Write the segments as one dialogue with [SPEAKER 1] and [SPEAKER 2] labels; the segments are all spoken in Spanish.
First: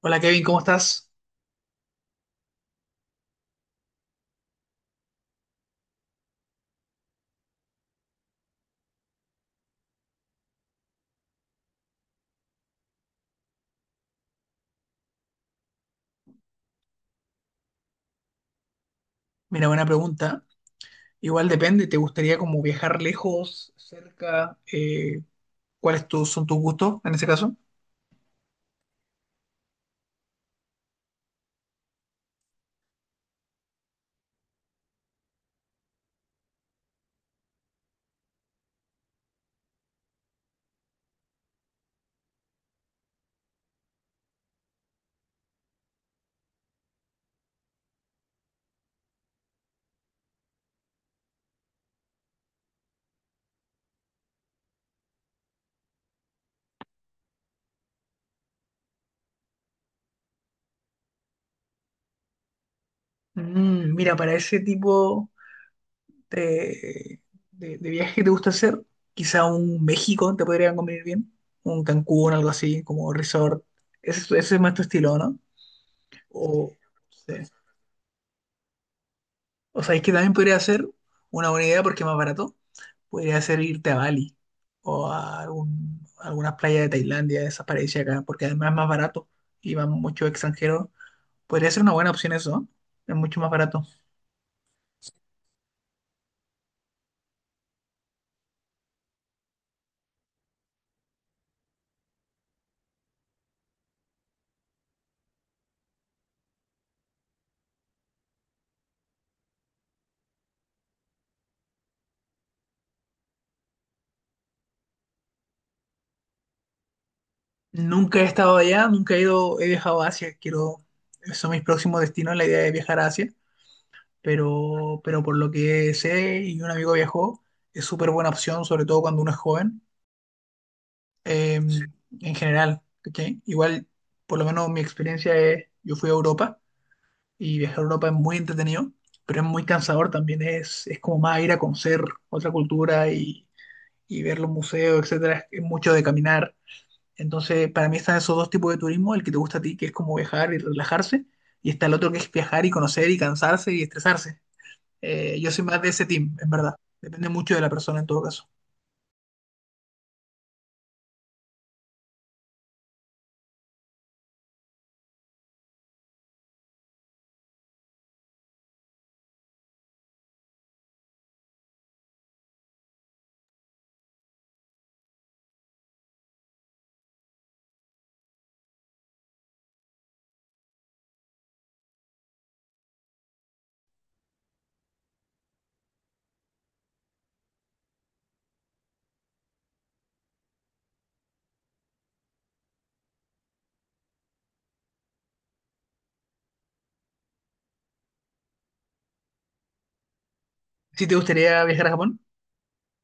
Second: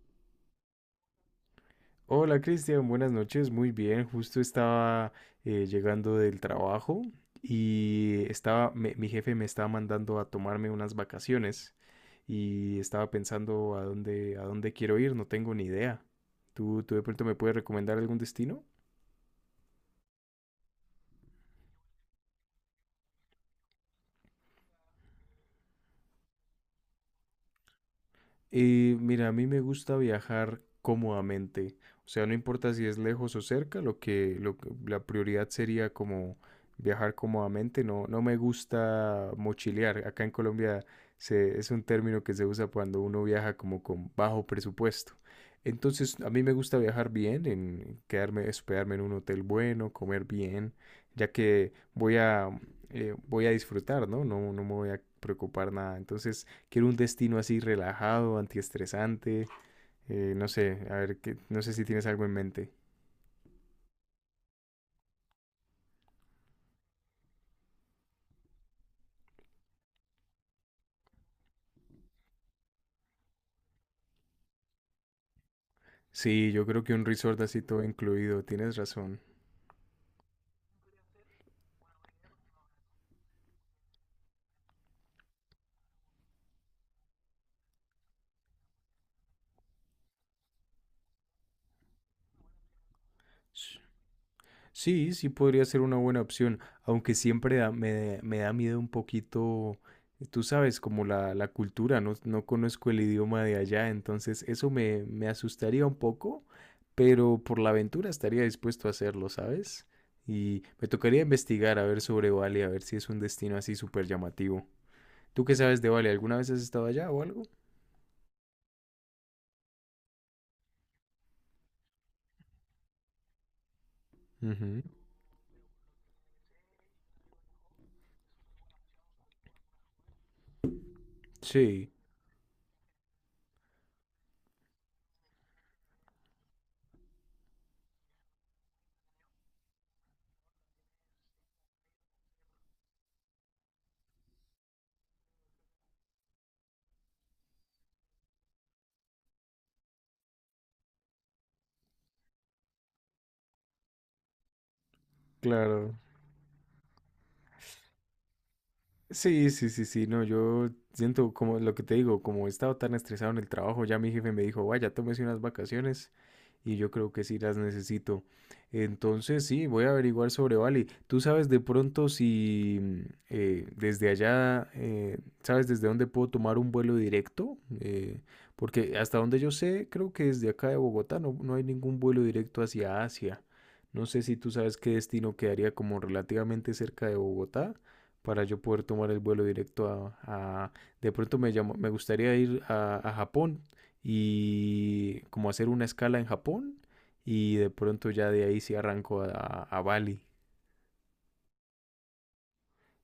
[SPEAKER 1] Hola Kevin, ¿cómo estás?
[SPEAKER 2] Hola Cristian, buenas noches, muy bien, justo estaba llegando del trabajo y estaba, mi jefe me estaba mandando a tomarme unas vacaciones y estaba pensando a dónde quiero ir, no tengo ni idea. ¿Tú de pronto me puedes recomendar algún destino?
[SPEAKER 1] Mira, buena pregunta. Igual depende, ¿te gustaría como viajar lejos, cerca? Son tus gustos en ese caso?
[SPEAKER 2] Y mira, a mí me gusta viajar cómodamente, o sea, no importa si es lejos o cerca, la prioridad sería como viajar cómodamente, no, no me gusta mochilear. Acá en Colombia es un término que se usa cuando uno viaja como con bajo presupuesto. Entonces, a mí me gusta viajar bien, en quedarme, hospedarme en un hotel bueno, comer bien, ya que voy a disfrutar, ¿no? No, no me voy a preocupar nada. Entonces, quiero un destino así relajado, antiestresante, no sé, a ver, que, no sé si tienes algo en mente.
[SPEAKER 1] Mira, para ese tipo de, de viaje que te gusta hacer, quizá un México te podría convenir bien, un Cancún, algo así, como resort. Ese es más tu estilo, ¿no?
[SPEAKER 2] Sí, yo
[SPEAKER 1] O,
[SPEAKER 2] creo que un
[SPEAKER 1] sí.
[SPEAKER 2] resort así todo incluido, tienes razón.
[SPEAKER 1] O sea, es que también podría ser una buena idea porque es más barato. Podría ser irte a Bali o a algunas playas de Tailandia, de esas paradisíacas, acá, porque además es más barato y van muchos extranjeros. Podría ser una buena opción eso, ¿no? Es mucho más
[SPEAKER 2] S-
[SPEAKER 1] barato.
[SPEAKER 2] Sí, sí podría ser una buena opción, aunque siempre me da miedo un poquito, tú sabes, como la cultura, no, no conozco el idioma de allá, entonces eso me asustaría un poco, pero por la aventura estaría dispuesto a hacerlo, ¿sabes? Y me tocaría investigar a ver sobre Bali, a ver si es un destino así súper llamativo. ¿Tú qué sabes de Bali? ¿Alguna vez has estado allá o algo?
[SPEAKER 1] Nunca he estado allá, nunca he ido, he viajado a Asia. Quiero, son mis próximos destinos, la idea de viajar a Asia,
[SPEAKER 2] Ujú.
[SPEAKER 1] pero por lo que sé y un amigo viajó, es súper buena opción, sobre todo cuando uno es joven, eh,
[SPEAKER 2] Sí,
[SPEAKER 1] en general, ¿cachai? Igual, por lo menos mi experiencia es, yo fui a Europa y viajar a Europa es muy entretenido, pero es muy cansador también, es como más ir a conocer otra cultura y ver los museos, etcétera, es mucho de caminar. Entonces, para mí están esos dos tipos de turismo, el que te gusta a ti, que es como viajar y relajarse, y está el otro que es viajar y conocer y cansarse y estresarse. Yo soy más de
[SPEAKER 2] claro.
[SPEAKER 1] ese team, en verdad. Depende mucho de la persona en todo caso.
[SPEAKER 2] Sí, sí, sí, sí, no, yo siento como lo que te digo, como he estado tan estresado en el trabajo, ya mi jefe me dijo, vaya, tómese unas vacaciones y yo creo que sí las necesito. Entonces, sí, voy a averiguar sobre Bali. ¿Tú sabes de pronto si desde allá, sabes desde dónde puedo tomar un vuelo directo? Porque hasta donde yo sé, creo que desde acá de Bogotá no, no hay ningún vuelo directo hacia Asia. No sé si tú sabes qué destino quedaría como relativamente cerca de Bogotá para yo poder tomar el vuelo directo de pronto me llamo, me gustaría ir a Japón y como hacer una escala en Japón y de pronto ya de ahí sí arranco a Bali.
[SPEAKER 1] Si te gustaría viajar a Japón,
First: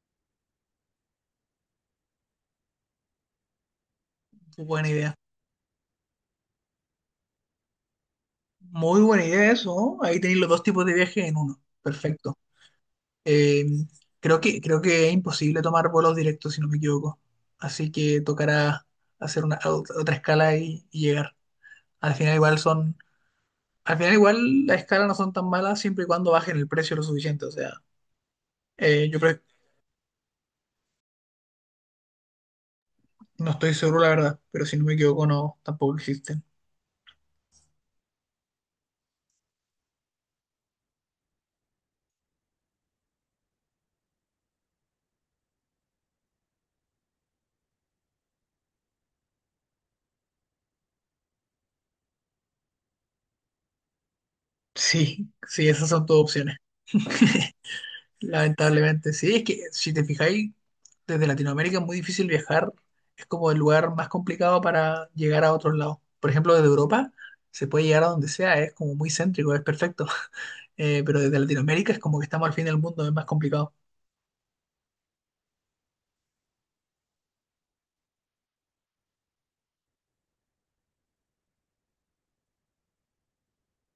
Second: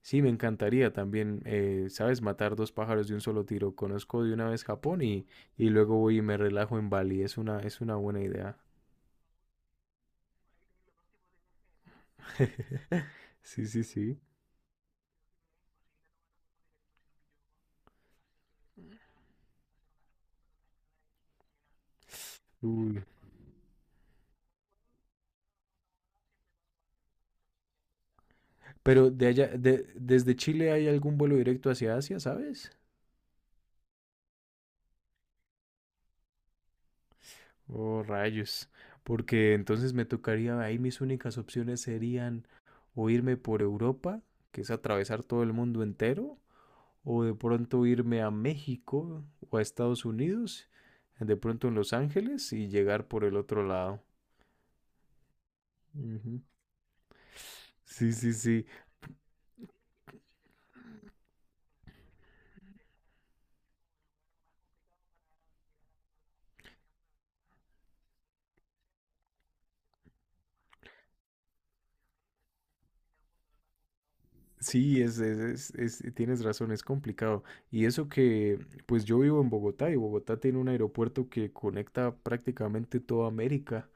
[SPEAKER 2] Sí, me encantaría también, ¿sabes? Matar dos pájaros de un solo tiro. Conozco de una vez
[SPEAKER 1] buena
[SPEAKER 2] Japón
[SPEAKER 1] idea.
[SPEAKER 2] y luego voy y me relajo en Bali. Es una buena idea.
[SPEAKER 1] Muy buena idea eso, ¿no? Ahí tenéis los dos tipos de viaje en uno. Perfecto. Eh,
[SPEAKER 2] Sí, sí, sí.
[SPEAKER 1] creo que es imposible tomar vuelos directos, si no me equivoco. Así que tocará hacer una, otra escala y llegar. Al final igual son,
[SPEAKER 2] Uy.
[SPEAKER 1] al final igual las escalas no son tan malas siempre y cuando bajen el precio lo suficiente. O sea, eh,
[SPEAKER 2] Pero
[SPEAKER 1] yo
[SPEAKER 2] de
[SPEAKER 1] creo-
[SPEAKER 2] allá, desde Chile hay algún vuelo directo hacia Asia, ¿sabes?
[SPEAKER 1] no estoy seguro la verdad, pero si no me equivoco no, tampoco existen.
[SPEAKER 2] Oh, rayos. Porque entonces me tocaría, ahí mis únicas opciones serían o irme por Europa, que es atravesar todo el mundo entero, o de pronto irme a México o a Estados Unidos, de pronto en Los Ángeles y llegar por el otro lado.
[SPEAKER 1] Sí, sí, esas son todas
[SPEAKER 2] Ujú.
[SPEAKER 1] opciones.
[SPEAKER 2] Sí, sí, sí.
[SPEAKER 1] Lamentablemente, sí, es que si te fijáis, desde Latinoamérica es muy difícil viajar, es como el lugar más complicado para llegar a otros lados. Por ejemplo, desde Europa se puede llegar a donde sea, es como muy céntrico, es perfecto. Pero desde Latinoamérica es como que estamos al fin del mundo, es más complicado.
[SPEAKER 2] Sí, tienes razón, es complicado. Y eso que, pues yo vivo en Bogotá y Bogotá tiene un aeropuerto que conecta prácticamente toda América.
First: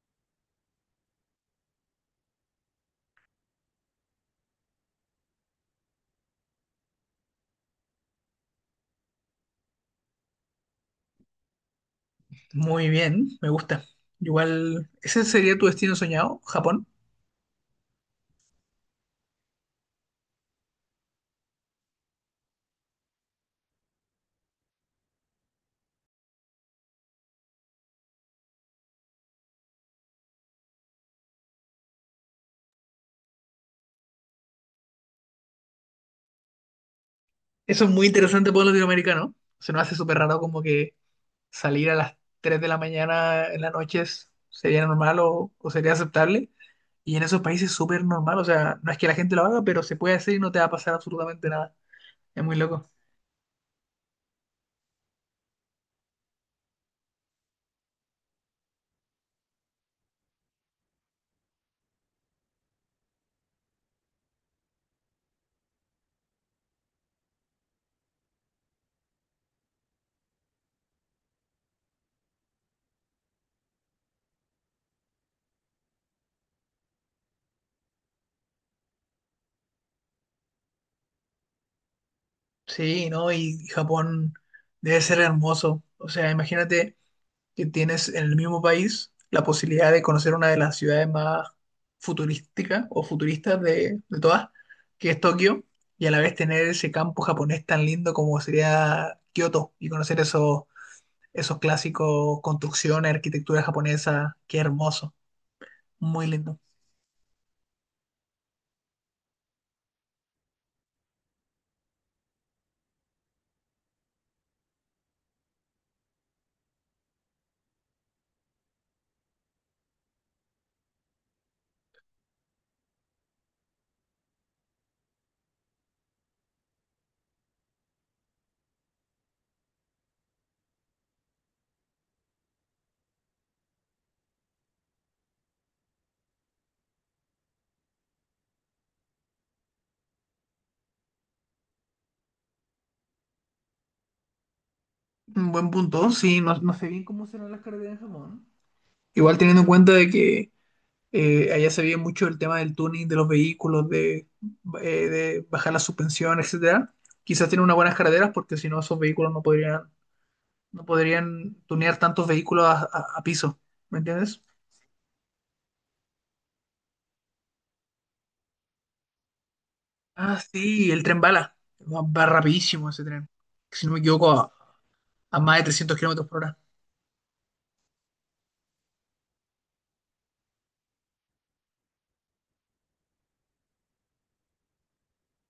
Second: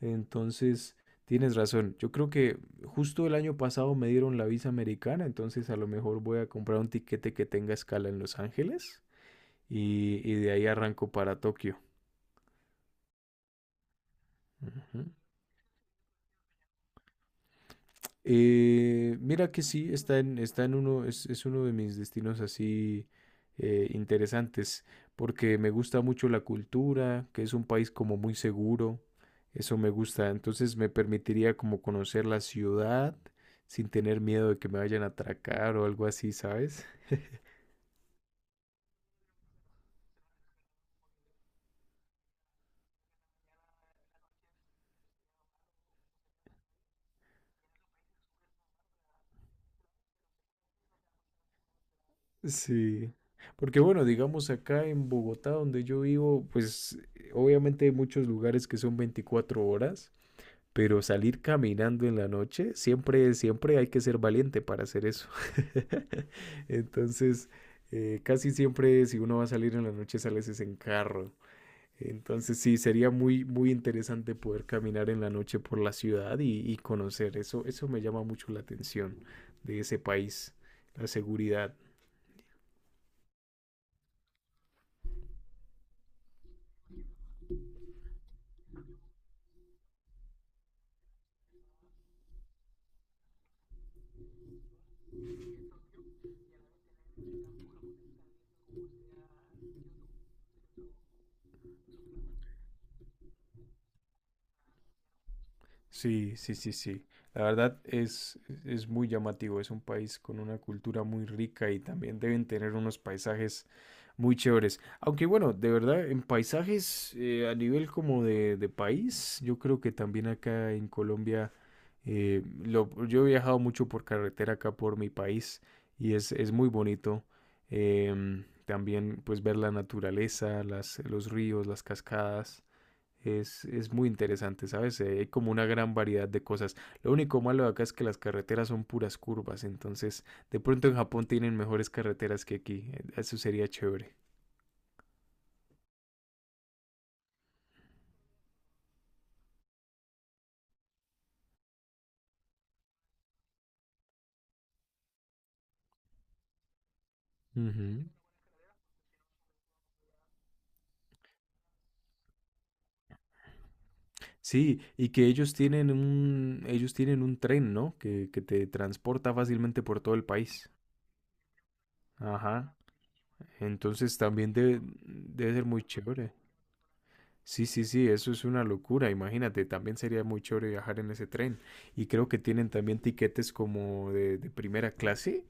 [SPEAKER 2] Entonces, tienes razón. Yo creo que justo el año pasado me dieron la visa americana, entonces a lo mejor voy a comprar un tiquete que tenga escala en Los Ángeles y de ahí arranco para Tokio.
[SPEAKER 1] Muy bien, me gusta. Igual,
[SPEAKER 2] Ujú.
[SPEAKER 1] ¿ese sería tu destino soñado, Japón?
[SPEAKER 2] Mira que sí, está en uno, es uno de mis destinos así interesantes, porque me gusta mucho la cultura, que es un país como muy seguro, eso me gusta, entonces me permitiría como conocer la ciudad sin tener miedo de que me vayan a atracar o algo así, ¿sabes?
[SPEAKER 1] Eso es muy interesante para un latinoamericano, se nos hace súper raro como que salir a las 3 de la mañana en la noche sería normal o sería aceptable. Y en esos países es súper normal, o sea, no es que la gente lo haga, pero se puede hacer y no te va a pasar absolutamente nada. Es muy loco.
[SPEAKER 2] Sí, porque bueno, digamos acá en Bogotá, donde yo vivo, pues obviamente hay muchos lugares que son 24 horas. Pero salir caminando en la noche, siempre hay que ser valiente para hacer eso. Entonces, casi siempre si uno va a salir en la noche, sales es en carro. Entonces, sí, sería muy, muy interesante poder caminar en la noche por la ciudad y conocer. Eso me llama mucho la atención de ese país, la seguridad.
[SPEAKER 1] Sí, ¿no? Y Japón debe ser hermoso. O sea, imagínate que tienes en el mismo país la posibilidad de conocer una de las ciudades más futurísticas o futuristas de todas, que es Tokio, y a la vez tener ese campo japonés tan lindo como sería Kioto y conocer esos clásicos, construcciones, arquitectura japonesa, qué hermoso, muy
[SPEAKER 2] Sí, sí,
[SPEAKER 1] lindo.
[SPEAKER 2] sí, sí. La verdad es muy llamativo. Es un país con una cultura muy rica y también deben tener unos paisajes muy chéveres. Aunque bueno, de verdad, en paisajes a nivel como de país, yo creo que también acá en Colombia, yo he viajado mucho por carretera acá por mi país y es muy bonito. También pues ver la naturaleza, las, los ríos, las cascadas. Es muy interesante, ¿sabes? Hay como una gran variedad de cosas. Lo único malo de acá es que las carreteras son puras curvas, entonces de pronto en Japón tienen mejores carreteras que aquí. Eso sería chévere.
[SPEAKER 1] Un buen punto, sí, no, no sé bien cómo serán las carreteras en Japón. Igual teniendo en cuenta de que allá se ve mucho el tema del tuning de los vehículos, de bajar la suspensión, etcétera. Quizás tienen unas buenas
[SPEAKER 2] Ujú.
[SPEAKER 1] carreteras porque si no esos vehículos no podrían, no podrían tunear tantos vehículos a, a piso, ¿me entiendes?
[SPEAKER 2] Sí, y que ellos tienen un tren, ¿no? Que te transporta fácilmente por todo el
[SPEAKER 1] Ah,
[SPEAKER 2] país.
[SPEAKER 1] sí, el tren bala. Va, va
[SPEAKER 2] Ajá.
[SPEAKER 1] rapidísimo ese tren. Si no me
[SPEAKER 2] Entonces
[SPEAKER 1] equivoco,
[SPEAKER 2] también debe,
[SPEAKER 1] a
[SPEAKER 2] debe
[SPEAKER 1] más de
[SPEAKER 2] ser muy
[SPEAKER 1] 300 kilómetros
[SPEAKER 2] chévere.
[SPEAKER 1] por hora.
[SPEAKER 2] Sí, sí, sí, eso es una locura. Imagínate, también sería muy chévere viajar en ese tren. Y creo que tienen también tiquetes como de primera clase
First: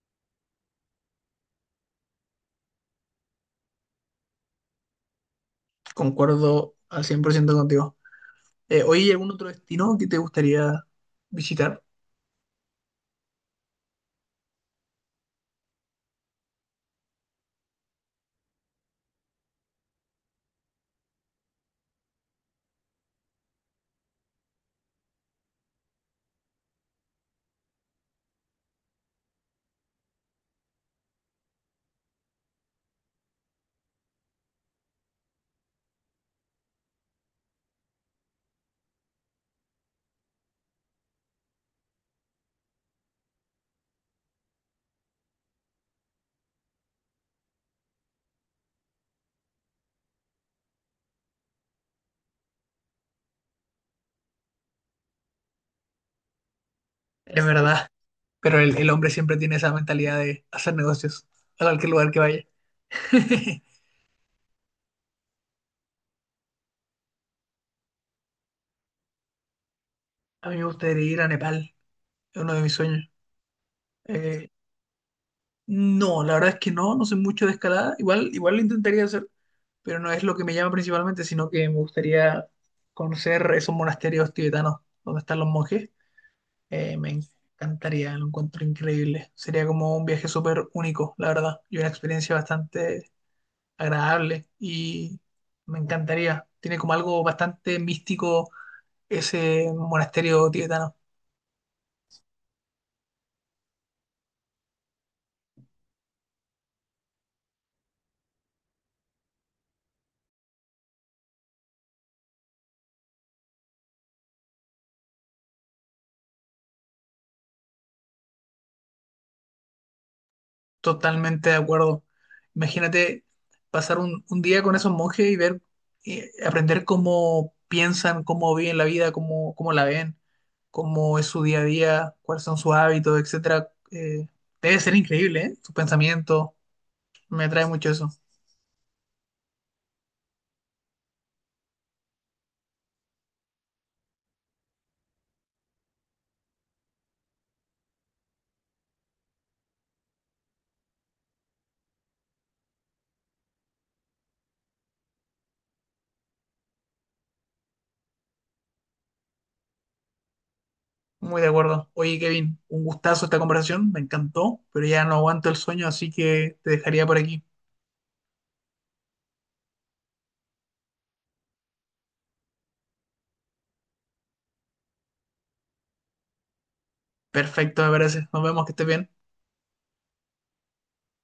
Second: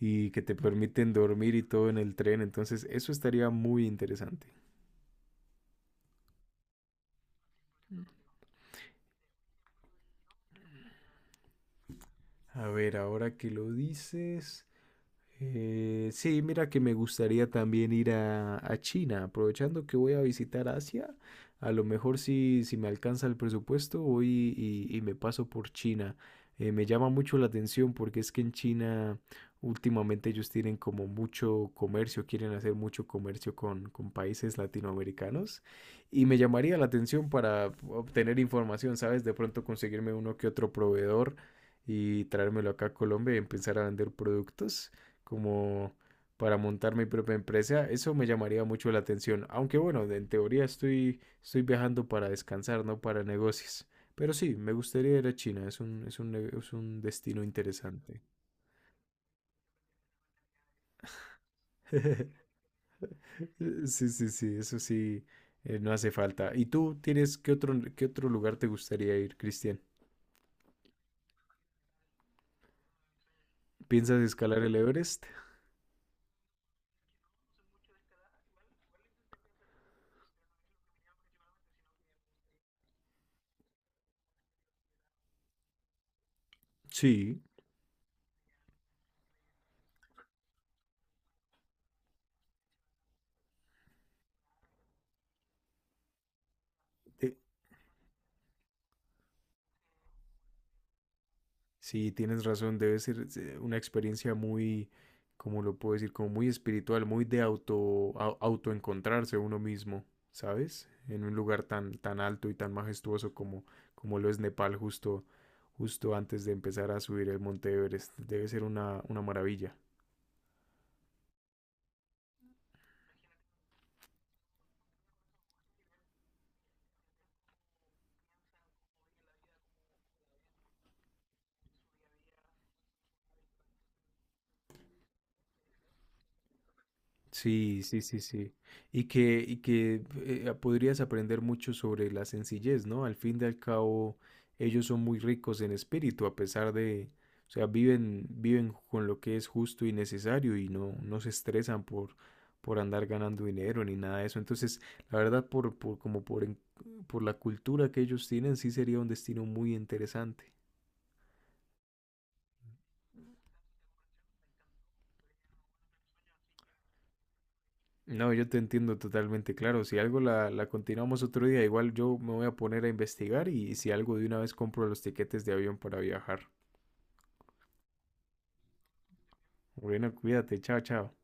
[SPEAKER 2] y que te permiten dormir y todo en el tren. Entonces, eso estaría muy interesante.
[SPEAKER 1] Concuerdo al 100% contigo. ¿Hoy hay algún otro destino que te gustaría visitar?
[SPEAKER 2] A ver, ahora que lo dices, sí, mira que me gustaría también ir a China, aprovechando que voy a visitar Asia, a lo mejor si me alcanza el presupuesto voy y me paso por China. Me llama mucho la atención porque es que en China últimamente ellos tienen como mucho comercio, quieren hacer mucho comercio con países latinoamericanos y me llamaría la atención para obtener información, ¿sabes? De pronto conseguirme uno que otro proveedor y traérmelo acá a Colombia y empezar a vender productos como para montar mi propia empresa, eso me llamaría mucho la atención. Aunque bueno, en teoría estoy viajando para descansar, no para negocios. Pero sí, me gustaría ir a China, es un destino
[SPEAKER 1] Es verdad,
[SPEAKER 2] interesante.
[SPEAKER 1] pero el hombre siempre tiene esa mentalidad de hacer negocios a cualquier lugar que vaya.
[SPEAKER 2] Sí, sí, sí, eso sí, no hace falta. ¿Y tú tienes qué otro lugar te gustaría ir, Cristian?
[SPEAKER 1] A mí me gustaría ir a Nepal, es uno de mis sueños.
[SPEAKER 2] ¿Piensas
[SPEAKER 1] Eh,
[SPEAKER 2] escalar el Everest?
[SPEAKER 1] no, la verdad es que no, no sé mucho de escalada. Igual, igual lo intentaría hacer, pero no es lo que me llama principalmente, sino que me gustaría conocer esos monasterios tibetanos donde están los monjes. Me
[SPEAKER 2] Sí.
[SPEAKER 1] encantaría, lo encuentro increíble. Sería como un viaje súper único, la verdad, y una experiencia bastante agradable. Y me encantaría. Tiene como algo bastante místico ese monasterio tibetano.
[SPEAKER 2] Sí, tienes razón, debe ser una experiencia muy, como lo puedo decir, como muy espiritual, muy de autoencontrarse uno mismo, ¿sabes? En un lugar tan, tan alto y tan majestuoso como, como lo es Nepal justo antes de empezar a subir el Monte Everest. Debe ser una maravilla.
[SPEAKER 1] Totalmente de acuerdo. Imagínate pasar un día con esos monjes y ver, aprender cómo piensan, cómo viven la vida, cómo, cómo la ven, cómo es su día a día, cuáles son sus hábitos, etcétera. Debe ser increíble, ¿eh? Sus pensamientos, me atrae
[SPEAKER 2] Sí,
[SPEAKER 1] mucho
[SPEAKER 2] sí,
[SPEAKER 1] eso.
[SPEAKER 2] sí, sí. Y que podrías aprender mucho sobre la sencillez, ¿no? Al fin y al cabo, ellos son muy ricos en espíritu, a pesar de, o sea, viven con lo que es justo y necesario y no, no se estresan por andar ganando dinero ni nada de eso. Entonces, la verdad, por, como por, en- por la cultura que ellos tienen, sí sería un destino muy interesante.
[SPEAKER 1] Muy de acuerdo. Oye, Kevin, un gustazo esta conversación. Me encantó, pero ya no aguanto el sueño, así que te dejaría por aquí.
[SPEAKER 2] No, yo te entiendo totalmente, claro. Si algo la continuamos otro día, igual yo me voy a poner a investigar y si algo de una vez compro los tiquetes de avión para viajar.
[SPEAKER 1] Perfecto, me parece. Nos vemos, que estés bien.
[SPEAKER 2] Bueno, cuídate, chao, chao.